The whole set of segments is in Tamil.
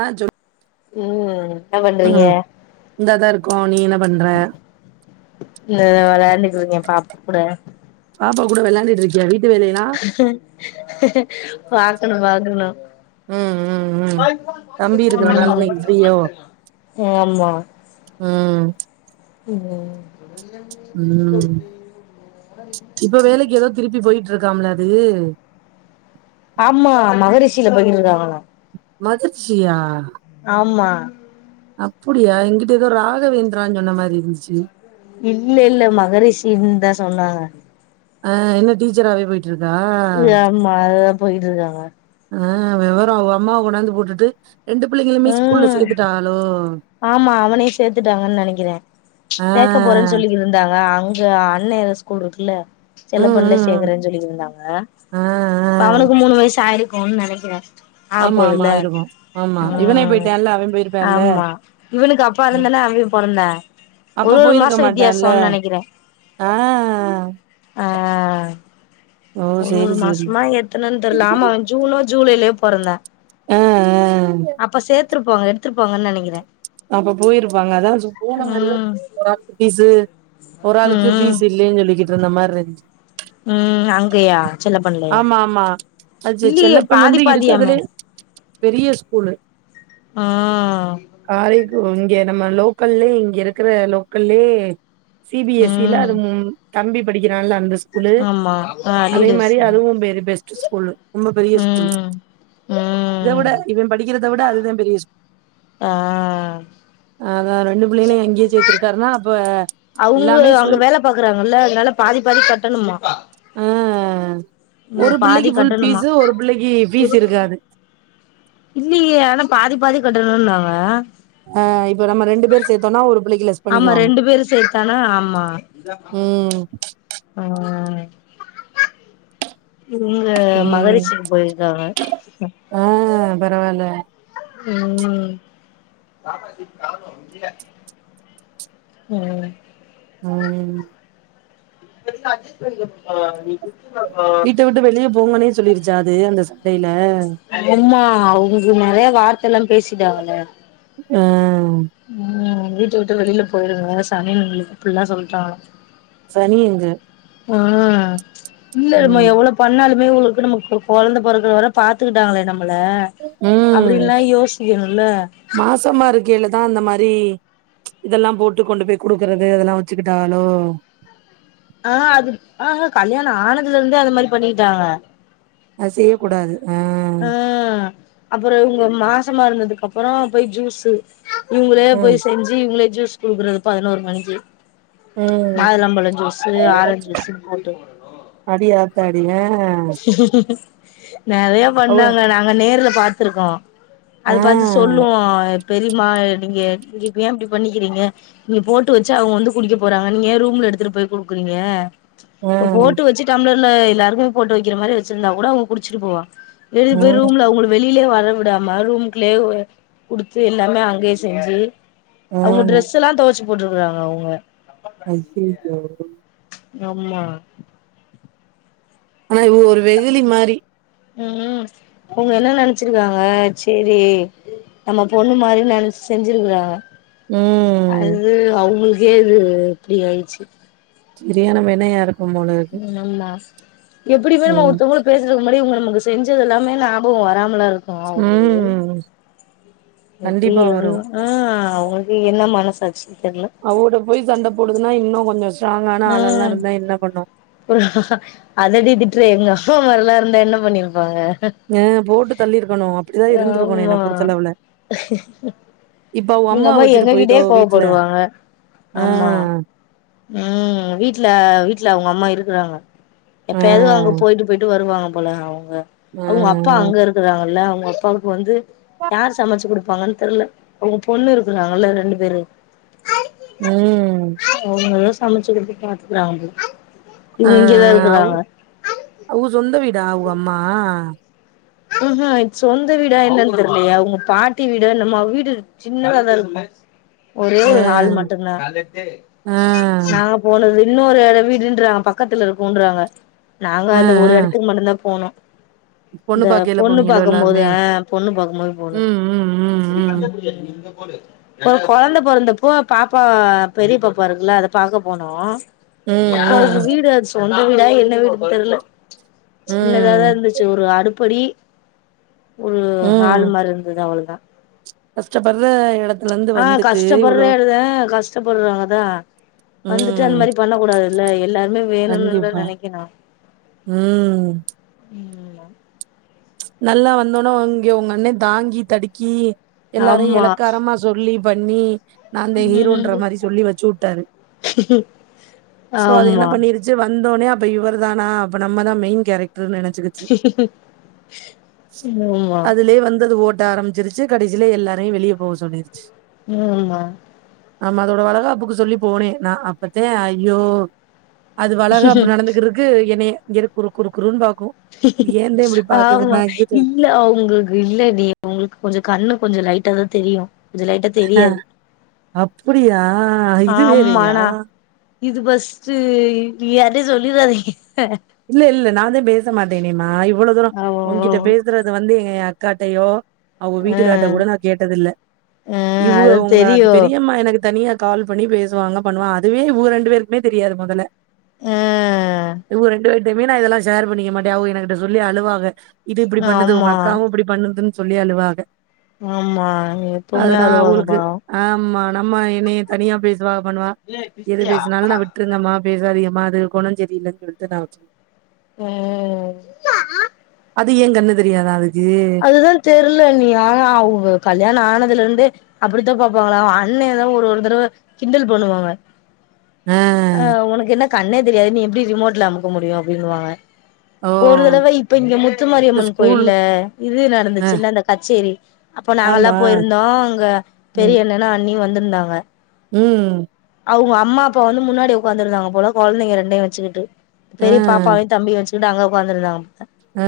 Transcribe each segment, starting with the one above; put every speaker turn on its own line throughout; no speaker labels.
ஆ சொ
ம் என்ன பண்றீங்க
இந்தாதா இருக்கோ நீ என்ன பண்ற
இந்த விளான்டுட்ருக்க பாப் கூட
பாப்பா கூட விளாண்டட்டு இருக்கியாடி
பார்க்கணு பாக்கணு
ம் ம் ம் தம்பி இருக்கறனால இன்னைக்கு ஃப்ரீயோ
ம் ஆமா
ம்
ம் [inaudible]
ம் இப்ப வேலைக்கு ஏதோ திருப்பி போயிட்டு இருக்காம்ல அது
சில பன்னிட்றாங்களா
மதிர்ச்சியா
ஆமா
அப்படியா என்கிட்ட ஏதோ ராகவேந்திரான்னு சொன்ன மாதிரி இருந்துச்சு
இல்ல இல்ல மகரிஷின் தா சொன்னாங்க
அ என்ன டீச்சராவே போயிட்டு இருக்கா
போய்ட்டு இருக்காங்க
ஆ வெவரோ அவ அம்மாவ கொண்டாந்து போட்டுட்டு ரெண்டு பிள்ளைங்களுமே ஸ்கூல்ல
ம்
சேத்துட்டாகளோ
ஆமா அவனே சேர்த்துட்டாங்கன்னு நினைக்கிறே
ஆ
சேர்க்க போறேன்னு சொல்லி இருந்தாக இங்க அண்ண ஏத ஸ்கூல் இருக்குல்ல
ம்
செல்லப்பண்ணல
ம் ம்
சேர்க்கறேன்னு சொல்லிட்டு இருந்தாங்க
ஆ ஆ
ப்பவனுக்கு மூணு வயசு ஆயிரு கோனு நினைக்கிறே
ஆமா ஆமா ஆயிருக்கு ஆமா இவனே
ம்
போயிட்டான்ல அவ போயிருப்பான்ல
ஆமா இவனுக்கு அப்பாவ இருந்தானே அவ பொறந்தா
அப்ப
ஒரு ஒரு
போயிருக்க
மாசோ
மாட்டான்ல
வித்தியாசம்னு நினைக்கிறே
ஆ
ஆ
ஓ
ஒரு
சேரி
ஒரு
சேரி
மாசமா ஏத்தனுன்னு தெரியல ஆமா ஜூனோ ஜூலை லே பொறந்தே
ஆ ஆ
அப்ப சேத்துருபோங்க எத்ருபாங்கனு நெனைகிற
அப்ப போயிருபாங்க அதா போன மாரிதா
ம்
ஒராளுகு பீசு ஒரு ஆளுகு பீசு இல்லெனு சொலிகிடு ருந்த மாரி இருஞ்சு
உ அங்கயா செல்லப்பண்லயா
ஆமா ஆமா அது
இல்லயே
செல்லப்பன்
பாதி
வந்து
பாதியா மே
இருக்கறதுலே பெரிய ஸ்கூலு
ஆ
காரைகு இங்க நம்ம லோக்கல்லே இங்க இருகிற லோக்கல்லே சி பி எஸ் சி ல
ம்
அது உ தம்பி படிக்கிறான்ல அந்த ஸ்கூ கூலு
ஆமா ஆ
அதே மாரி
லீடர்ஸ்
அதுவு பெரு பெஸ்ட்டு ஸ்கூலு ரொம்ப பெரிய ஸ்கூலு
ம்
இத விட
ம்
இவ படிகிறத விட அதுதா பெரிய ஸ்கூல்
அ
அதா ரெண்டுபுள்ளைளயு அங்கயே சேத்திருக்கார்னா ப
அவங்க அங்க வேல பாக்குறாங்கல்ல அதனால பாதி பாதி கட்டணுமா
அ
இவுங்க
ஒரு
பாதி
புள்ளைக்கு ஃபுல்
கட்டணுமா
பீசு ஒரு புள்ளைகு ஃபீஸ் இருகாது
இல்லியே ஆனா பாதி பாதி கட்டணும்னாங்க
ஆ இப்
ஆமா ரெண்டு பேரு சேத்தானா ஆமா
ம்
உ இங்க
ம்
மகரிசிகு போயிருகாங்க
பரவால
உ உ
உ
இப்ப இருந்தா அஜஸ் பன்ணிப்போ
வீட்ட விட்டு வெளிய போங்கனே சொல்லிருச்சா அது அந்த ச ந
ஆ அவ்ங்களுகு நெறயா வார்தைலா பேசிடாங்கள
ஆ
உ ஆ வீட்ட விட்டு வெளில போயிடுங்க சனியனுங்களுக்கு இப்பில்லா சொல்ட்டாங்க
சனி எங்க
ஆ இல்லருமா
ம்
எவ்ளோ பண்ணாலு இன்மே இவங்களுக்கு நம்மலுக்கு கொழந்த பொறக்கறவர பாத்துகிட்டாங்களே வரபாத்துகிடாங்களே நம்ம
உ
யோசிக்கணும்ல
மாசமா இருக்கேலதா அந்த மாரி ரி இதெல்லாம் போட்டு கொண்டு போய் குடுக்கறது அதெல்லாம் வச்சிக்கிட்டாலோ
ஆ அது ஆஹ கல்யாணம் ஆனதுல இருந்தே அந்த மாரி பண்ணிகிட்டாங்க
அது செய்ய கூடாது ஆ
ஹம் அப்புறம் இவங்க மா சமா இருந்ததுக்கு அப்புறம் போய் ஜூஸு இவுங்களே
ம்
போய் செஞ்சி இவங்களே ஜூஸ் ஸ் குடுக்குறது பதினோரு மணி்க்கு மாதுளம்பழம் ஜுஸ்
அடியாத்தாடி ஆ
[unintelligible] நறையா
அவ
பண்ணாங்க நாங்க நேர்ல பாத்துருக்கோம்
ஆ
அது பாத்து சொல்லும் பெரிமா நீங்க இங்க இப்ப ஏன் இப்படி பண்ணிக்கிறீங்க நீங்க போட்டு வச்சா அவுங்க வந்து குடிக்க போறாங்க நீங்க ஏன் ரூம்ல எடுத்துட்டு போய் குடுக்கறீங்க
ஆ
இப்ப போட்டு வச்சி டம்ளர் இந்த எல்லாருக்குமே போட்டு வக்கிற மாரி வச்சிருந்தா கூட அவுங்க குடிச்சிட்டு போவா எதுக்கு போயி
ம்
ரூம்ல அவுங்கள வெளியிலே வர விட முடாம ரூம்க்குள்ளே அ குடுத்து எல்லாமே அங்கே செஞ்சி
ஆ
அவுங்க டிரெஸ்லாம் தொவைச்சி போட்டுருக்காங்க அவுங்க
அய்யய்ய
ஆமா
ஆனா இவுங்க ஒரு வெகுலி மாறி
ம் ம் அவுங்க என்ன நெனைச்சிருக்காங்க சேரி நம்ம பொண்ணு மாரி நெனச்சி செஞ்சிருக்கறாங்க
ம்
அது அவுங்களுக்கு கேது இப்டி ஆயிருச்சி
செரியான வெனயா இரு
ஆமா எப்படிமே நம்ம
ம்
ஒருத்தவங்கள பேசறதுக்கு முன்னாடி இவங்க நமக்கு செஞ்சதெல்லா மே ஞாபகம் வராமல இரு க்கும் அவுங்களுக்கு
ம்
எப்டி
கண்டிப்பா வரு
எவ்ளோ ஆ அவுங்களு து என்ன மனசாட்சி தெர்ல
அவுட போய் சண்ட போடுதுன்னா இன்னும் ன்னஸ்
ம் அதடிதிட்டுற எங்கா இப்ப மாரிலா இருந்த என்ன பண்ணிருப்பாங்க
அ போட்டு தள்ளிருக்கணு அப்படிதா இருந்திருக்கணு என்ன
ஆமா
பொறுத்தளவுல இப்
நீங்க அம்மா எங்ககிட்டயே கோவப்படுவாங்க
ஆ
ஆமா ம் வீட்ல வீட்ல அவங்க அம்மா இருக்குறாங்க
ஆ
எப்ப எது அங்க போயிட்டு போயிட்டு வருவாங்க போலஅவ்ங்
ஆ
அவங்க அப்பா அங்க இருக்கறாங்கல்ல அவங்க அப்பாக்கு வந்து யார் சமைச்சு குடு ப்பாங்கன்னு தெர்ல அவங்க பொண்ணு இருக்குறாங்கல்ல ரெண்டு பேரு
ம்
அவங்களல்லே சமைச்சுக்கிட்டு பாத்துக்கறாங்கபோல
ஆ
இவுங்க இங்கதா இருக்கறாங்க
ஆகுவம்மா
உஹு இந் சொந்த வீடா என்னன்னு தெரியலையா அவுங்க பாட்டி வீடோ என்னமோ அவு வீடு சின்னதாத இருக்கு ஒரே
ஆ
ஒரு ஹால் மட்டு தா
ஆ
நாங்க போனது இன்னொரு வீடுன்றாங்க பக்கத்துல இருக்கும்ன்றாங்க நாங்க
ஆ
அந்த ஒரு
ஆ
எடத்துக்கு மட்டும்தா போனோ
பொண்ணு
இந்த
பாக்கையில
பொண்ணு
போனீங்களோ
பாக்கும்போது
எல்லாருமே
ஆ பொண்ணு பாக்கும்போது போனோ
ம் ம் ம் ம்
ஒரு கொழந்தை போறந்தப்போ பாப்பா பெரிய பாப்பா இருக்குல்ல அத பாக்க போனோ அப்ப அதுக்கு
ம்
வீடுஎச்சொன் ந்தா என்ன வீடு தெரில
ம்
சின்னதாதா
ம்
இருந்துச்சு ஒரு அடுப் பொடி ஒரு ஹாலு மாரி இருந்துது அவ்ளோதா
கஸ்டபரஎடத்
ஆ கஷ்டப்படுறேழுதே கஷ்டப்படுறாங்கதா வந்துட்டு அந்த
ம்
மா ரி பண்ண கூடாது இல்ல எல்லாருமே வேணும்னுல்ல
கண்டிப்பா
நினைக்கணு
ம்
ம் ஆ
நல்லா வந்தோனா ஒ அங்கே ஒங்க அண்ணே தாங்கி தடுக்கி எல்லாரையு
ஆமா
எலக்காரமா சொல்லி பண்ணி நான்தா ஹீரோன்ற
ம்
மாரி சொல்லி வச்சி உட்டாரு சோ அது என்ன
ஆமா
பண்ணிருச்சி வந்தோனே அப்ப இவர் தானா அப்ப நம்மதா மெயின் கேரக் டர் நெனச்சிகிச்சி
ஆமா
அது ஓட்ட ஆரம்பிச்சிருச்சி கடைசில எல்லாரையும் வெளிய போ சொல்லிருச்சி
ம் மா
ஆமா அதோட வளகாப்புக்கு சொல்லி போனேன் நா அப்பத்தேன் ஐயோ அது வளகாப்பு நடந்துகிட்டுருக்கு என்னைய இங்கேரு குறுக்குறுக் குறுனு பாக் கும் ஏந்தே இப்படி பா
ஆமா இல்ல அவங்களுக்கு இல்ல நீ அவுங்களுக்கு கொஞ்சம் கண்ணு கொஞ்சம் லைட்ட தான் தெரியும்
ஆ அப்டியா இது
ஆமா
வேறயா
நா இது பஸ்ட்டு யாரிட்டயு சொல்லிறாதிங்க
இல்ல இல்ல நான்ந்தே பேசமாட்டேனே நா எப் இவ்ளோ தூரம்
ஆமா ஆமா
ஒன்க்கிட்ட பேசறது வந்து என் அக்காட்டயோ அவுங்க
ஆமா
வீட்டுக்கார்ட்ட கூட நான் கேட்டதில்ல
ஆ ஆ
இவுக
அது
உங்க அது
தெரியு
பெரியம்மா எனக்கு தனியா கால் பண்ணி பேசுவாங்க பண்ணுவன் அதுவே இவுக ரெண்டு பேருக்குமே தெரியாது மொதல
ஆ
இவுங்க ரெண் ண்டு பேர்ட்டையுமே நா இதெல்லாம் ஷேர் பண்ணிக்க மாட்டே அவுங்க எனகிட்ட சொல்லி அழுவாங்க இது இப்டி பண்ணுது ஒங்க
ஆமா
அக்காவும் இப்டி பண்ணுதுன்னு சொல்லி அழுவாக
ஆமா எப்பவுமே அழுவாங்க
அவளுக்கு
பாவோ
ஆமா நம்ம என்னய தனியா பேச சுவ பண்ணுவ எது பேசனாலும் நான் விட்டுரங்கம்மா பேசாதீக மா அது கொணம் சரியில்லன் சொல் ந்த நா வச்சிக்குவ
ம்
அது ஏ கன்னு தெரியாதா அதுக்கு
அதுதா தெர்ல நீ ஆனா அவங்க கல்யாணோ ஆனதுலருந்தே அப்படித்தா பார்ப்பாங்களா அவ அண்ணெ எதோ ஒரு தடவ கிண்டல் பண்ணுவாங்க
ஆ
ஆ உனக்கு என்ன கண்ணே தெரியாது நீ எப்டி ரிமோட்ல அமுக்க முடியு அப்டின்னுவாங்க
ஓ
ஒரு தடவ இப்ப இங்க
இந்த
முத்துமாரியம்மன்
ஸ்கூல்
கோயில்ல இது
ஆ
நடந்துச்சுல அந்த கச்சேரி அப்ப நாங்கல்லா
ஆமா
போயிருந்தோ அங்க
ம்
பெரிய என்னன்னா அன் நீ வந்திருந்தாங்க
ம்
அவுங்க அம்மா அப்பா வந்து முன்னாடி உட்காந்துருதாங்க போல கொழந்தைங்க ரெண்டையு வச்சிகிட்டு
ஆ
பெரிய பாப்பாவையு தம்பி வச்சி ட்டு அங்க உக்காந்துதாங்க
ஆ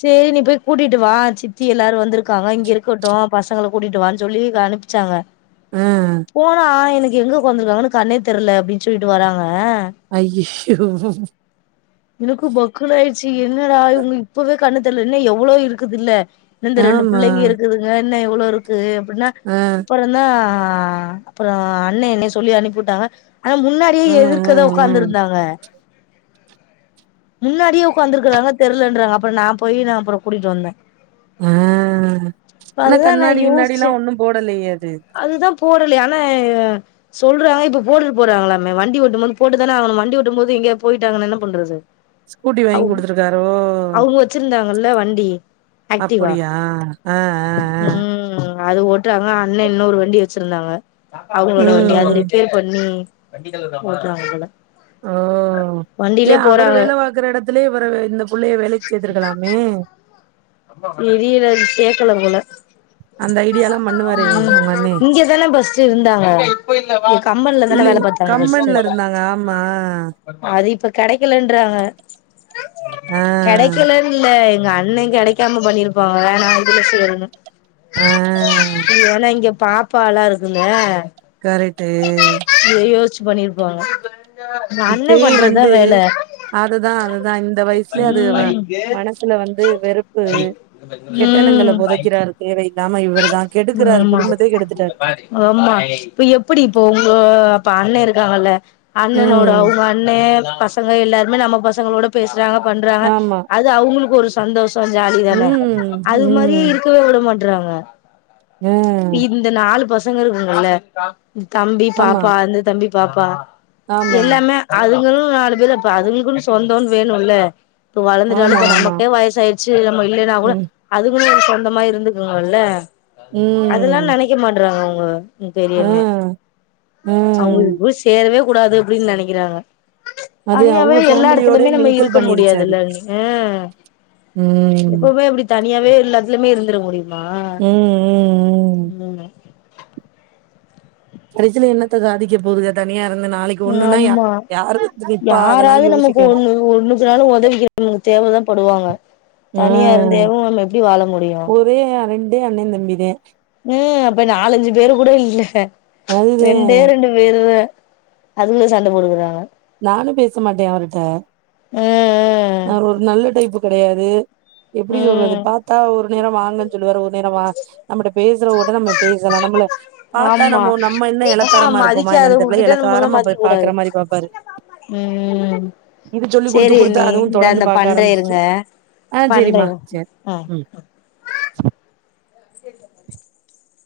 செரி நீப்பே கூடிட்டு வா சித்தி யில்லோரு வந்திருகாங்க இங்க இருகட்டு பசங்கள கூடிட்டுவான்னு சொல்லி அனுப்பிசாங்க
ஆ
போனா எனக் எங்க உக்காந்து யிருக்கங்கனு கண்ணேதெரில அப்டின்னு சொல்லிட்டு வராங்க
ஐயி [inaudible]
னக்கு பக்குனாயிடுச்சி ன்னடா இவங்க இபவே கண்ணு தெரல இன்னு எவ்வளோயிருக்குதுல்ல இந்த ரெண்டு
ஆமா
புள்ளைங்க யிருக்குதுங்க ன்ன எவ்ளோ யிருக்கு ன்னா
ஆ
அபுறதா ஆ அபுறோ அண்ணே என்னய சொல்லி அனுப்பிவுட்டாங்க ஆனா முனாடியே
ஆ ஆ
எதிர்க்கத உட்காந்து யிருந்தாங்க முனாடியே உட்காந்துருகறாங்க தெருலன்றாங்க அபுற நா போயி நா அபுற போயிகூடிட்டு வந்தே
ஆ
இப்ப
ஆனா
அதுதா நா
கண்ணாடி கிண்ணாடி யில்லா
யோசிச்சே
ஒணு போடலையே அது
ட்டலேயேஆன சொல்றாங்க இப்ப போட்டு போறாங்களேமே வண்டிட்டு போது போட்டுதானே ஆவனு வண்டி ஒட்டு போது இங்க போயிடாங்கன என்ன பண்றது
ஸ்கூட்டி வாங்கி
அவ்
கொடுத்துருகாரோ
அவங்க வச்சிருந்தாங்கல்ல வண்டி ஆக்டிவா
அப்பிடியா அ அ அ
ம் அது ஓட்டுறாங்க அண்ணே இன்னொரு வண்டி வச்சிருந்தாங்க
ஆ
அவங்களோட வண்டி அது
ம்
ரிப்பேர் பணி இருக்குறாங்க போல
ஓ
வண்டியிலே
ஏன் அவு அவரு வேல பாக்கற எடத் அதுலே வரவே இந்த புள்ளைய வேலைக்கு சேத்திருக்கலாமே
தெரியில சேக்கல போல
அந்த ஐடியாலா பண்ணுவாரே
ம்
உங்க அண்ணே
இங்கதானே பஸ்ட்டு இருந்தாங்க ஒரு கம்பெனில தானா
இல்ல
வேல பாத்தாங்க பஸ்ட்டு
கம்பன்ல இருந்தாங்க ஆமா
அது இப்ப கெடைகலன்றாங்க
ஆ
கெடைகலனு இல்ல உங்க அண்ணே கெடைக்காம பண்ணிருப்பாங்க நா எந்திருச்சி வரும்னு
ஆ
பாப்பால்லா இருக்கு இல்ல
கரெட்டு
பண்ணிருப்பாங்க எங்க அண்ணே
இப்பயே
பண்றதுதா
வந்து
வேல
அதுதான் அதுதான் இந்த வயசுலே அது வ மனசுல வந்து வெறுப்பு கெட்டணங்கள
ம்
பொதைக்கிறாரு வேற எது
ஆமா
கெடுத்துட்டாரு
ஆமா இப்ப எப்டி இப்ப ஒங்க அப்ப அண்ண இருக் காங்க இல்ல அண்ணணோட
ம்
அவுங்க அண்ணே பசங்க எல்லாருமே நம்ம பசங்களோட பேச றாங்க பண்றாங்க
ஆமா
அது அவுங்களுக்கு ஒரு சந்தோஷ இப்ப ஜாலி தான
ம்
அது மாரி
ம்
இருக்கவே விட மாட் றாங்க
ம்
இந்த நாலு பச ங்க இருக்குங்கல்ல தம்பி
ஆமா
பாப்பா அந்த தம்பி பாப்பா
ஆமா
எல்லாமே அதுங்களும் நாலு பேர் அப்ப அதுங்களுக்கு சொந்தம்ன்னு வேணும்ல்ல இப்போ வளர்ந்துட்டாலு
ஆமா
இப்ப
ஆமா
நமக்கே வயசு ஆயிடுச்சு நம்ம இல்லைன்னா கூட
ம்
அதுக்குன்ன சொ அந்த மாதிரி இருந்துக்குனுல்ல அதெல்லா
ம்
நெனைக்க மாட்டறாங்க அவங்க ஆ பெரியண்ணே
ஆ ம்
அவங்களுக்கு கூ சேரவே கூடாது அப்டின்னு நெனைக்கிறாங்க
அது
தனியாவே
அவுங்க
எல்லா
ஃபேமிலியோட
இடத்துலயுமே நம்ம
மிங்கிள்
இருக்க
பண்ணிருச்சு அது
முடியாதுல்ல நீனு ஆ
ம்
எப்பவுமே இப்டி த தனியாவே எல்லாத்துலுமே இருந்துர முடியுமா ம்
கடைசில என்னத்த சாதிக்க போகுதுங்க தனியா இருந்து நாளைக்கு ஒண்ணுன்னா யா
ஆமா
யாரு வந்து நிப்பா அதெல்லா
யாராவது நமக்கு
யோசிக்கணு
ஒண்ணு ஒண்ணுக்கு நாளு உதவிக்குருக்கனு தேவதா படுவாங்க
ஆ
தனியா இருந்த தேவும் நம்ம எப்டி வாழ முடியு
இதே அண்ண தம்பி தே
ம் அப்ப நாலஞ்சு பேரு கூட இல்ல
அதுதே
ரெண்டே ரெண்டு பேரு தே அதுல சண்ட போடுக்குறாங்க
நானு பேச மாட்டே அவர்கிட்ட
ம் ம்
ஆ ஒரு நல்ல டைப்பு கெடையாது
ம்
எப்டி சொல்றது
ம்
பார்த்தா ஒரு நேரா வாங்கன்னு சொல்லுவார் ஒரு நேரவா நம்மட பேசுற வுட நம்ம பேசலா நம்மள பார்த்தா
ஆமா
நம்ம நம்ம என்ன
ஆ
எலக்காரமா இருக்கோமா என்ன தெர்ல
மதிக்காதவங்ககிட்ட நம்மல்லா
எலக்காரமா
மதிக்க
போய்
கூடாது
பாக்குற மாரி பாபாரு
ம்
இது சொல்லி் கொடுத்து குடுத்து அதுவு தொடர்ந்து
இந்தந்த
பாக்க
பண்றே
ஆரம்பிச்சிச்சு
இருங்க
ஆ
பண்ற
சரிம்மா.
ம்
சரி.
[inaudible]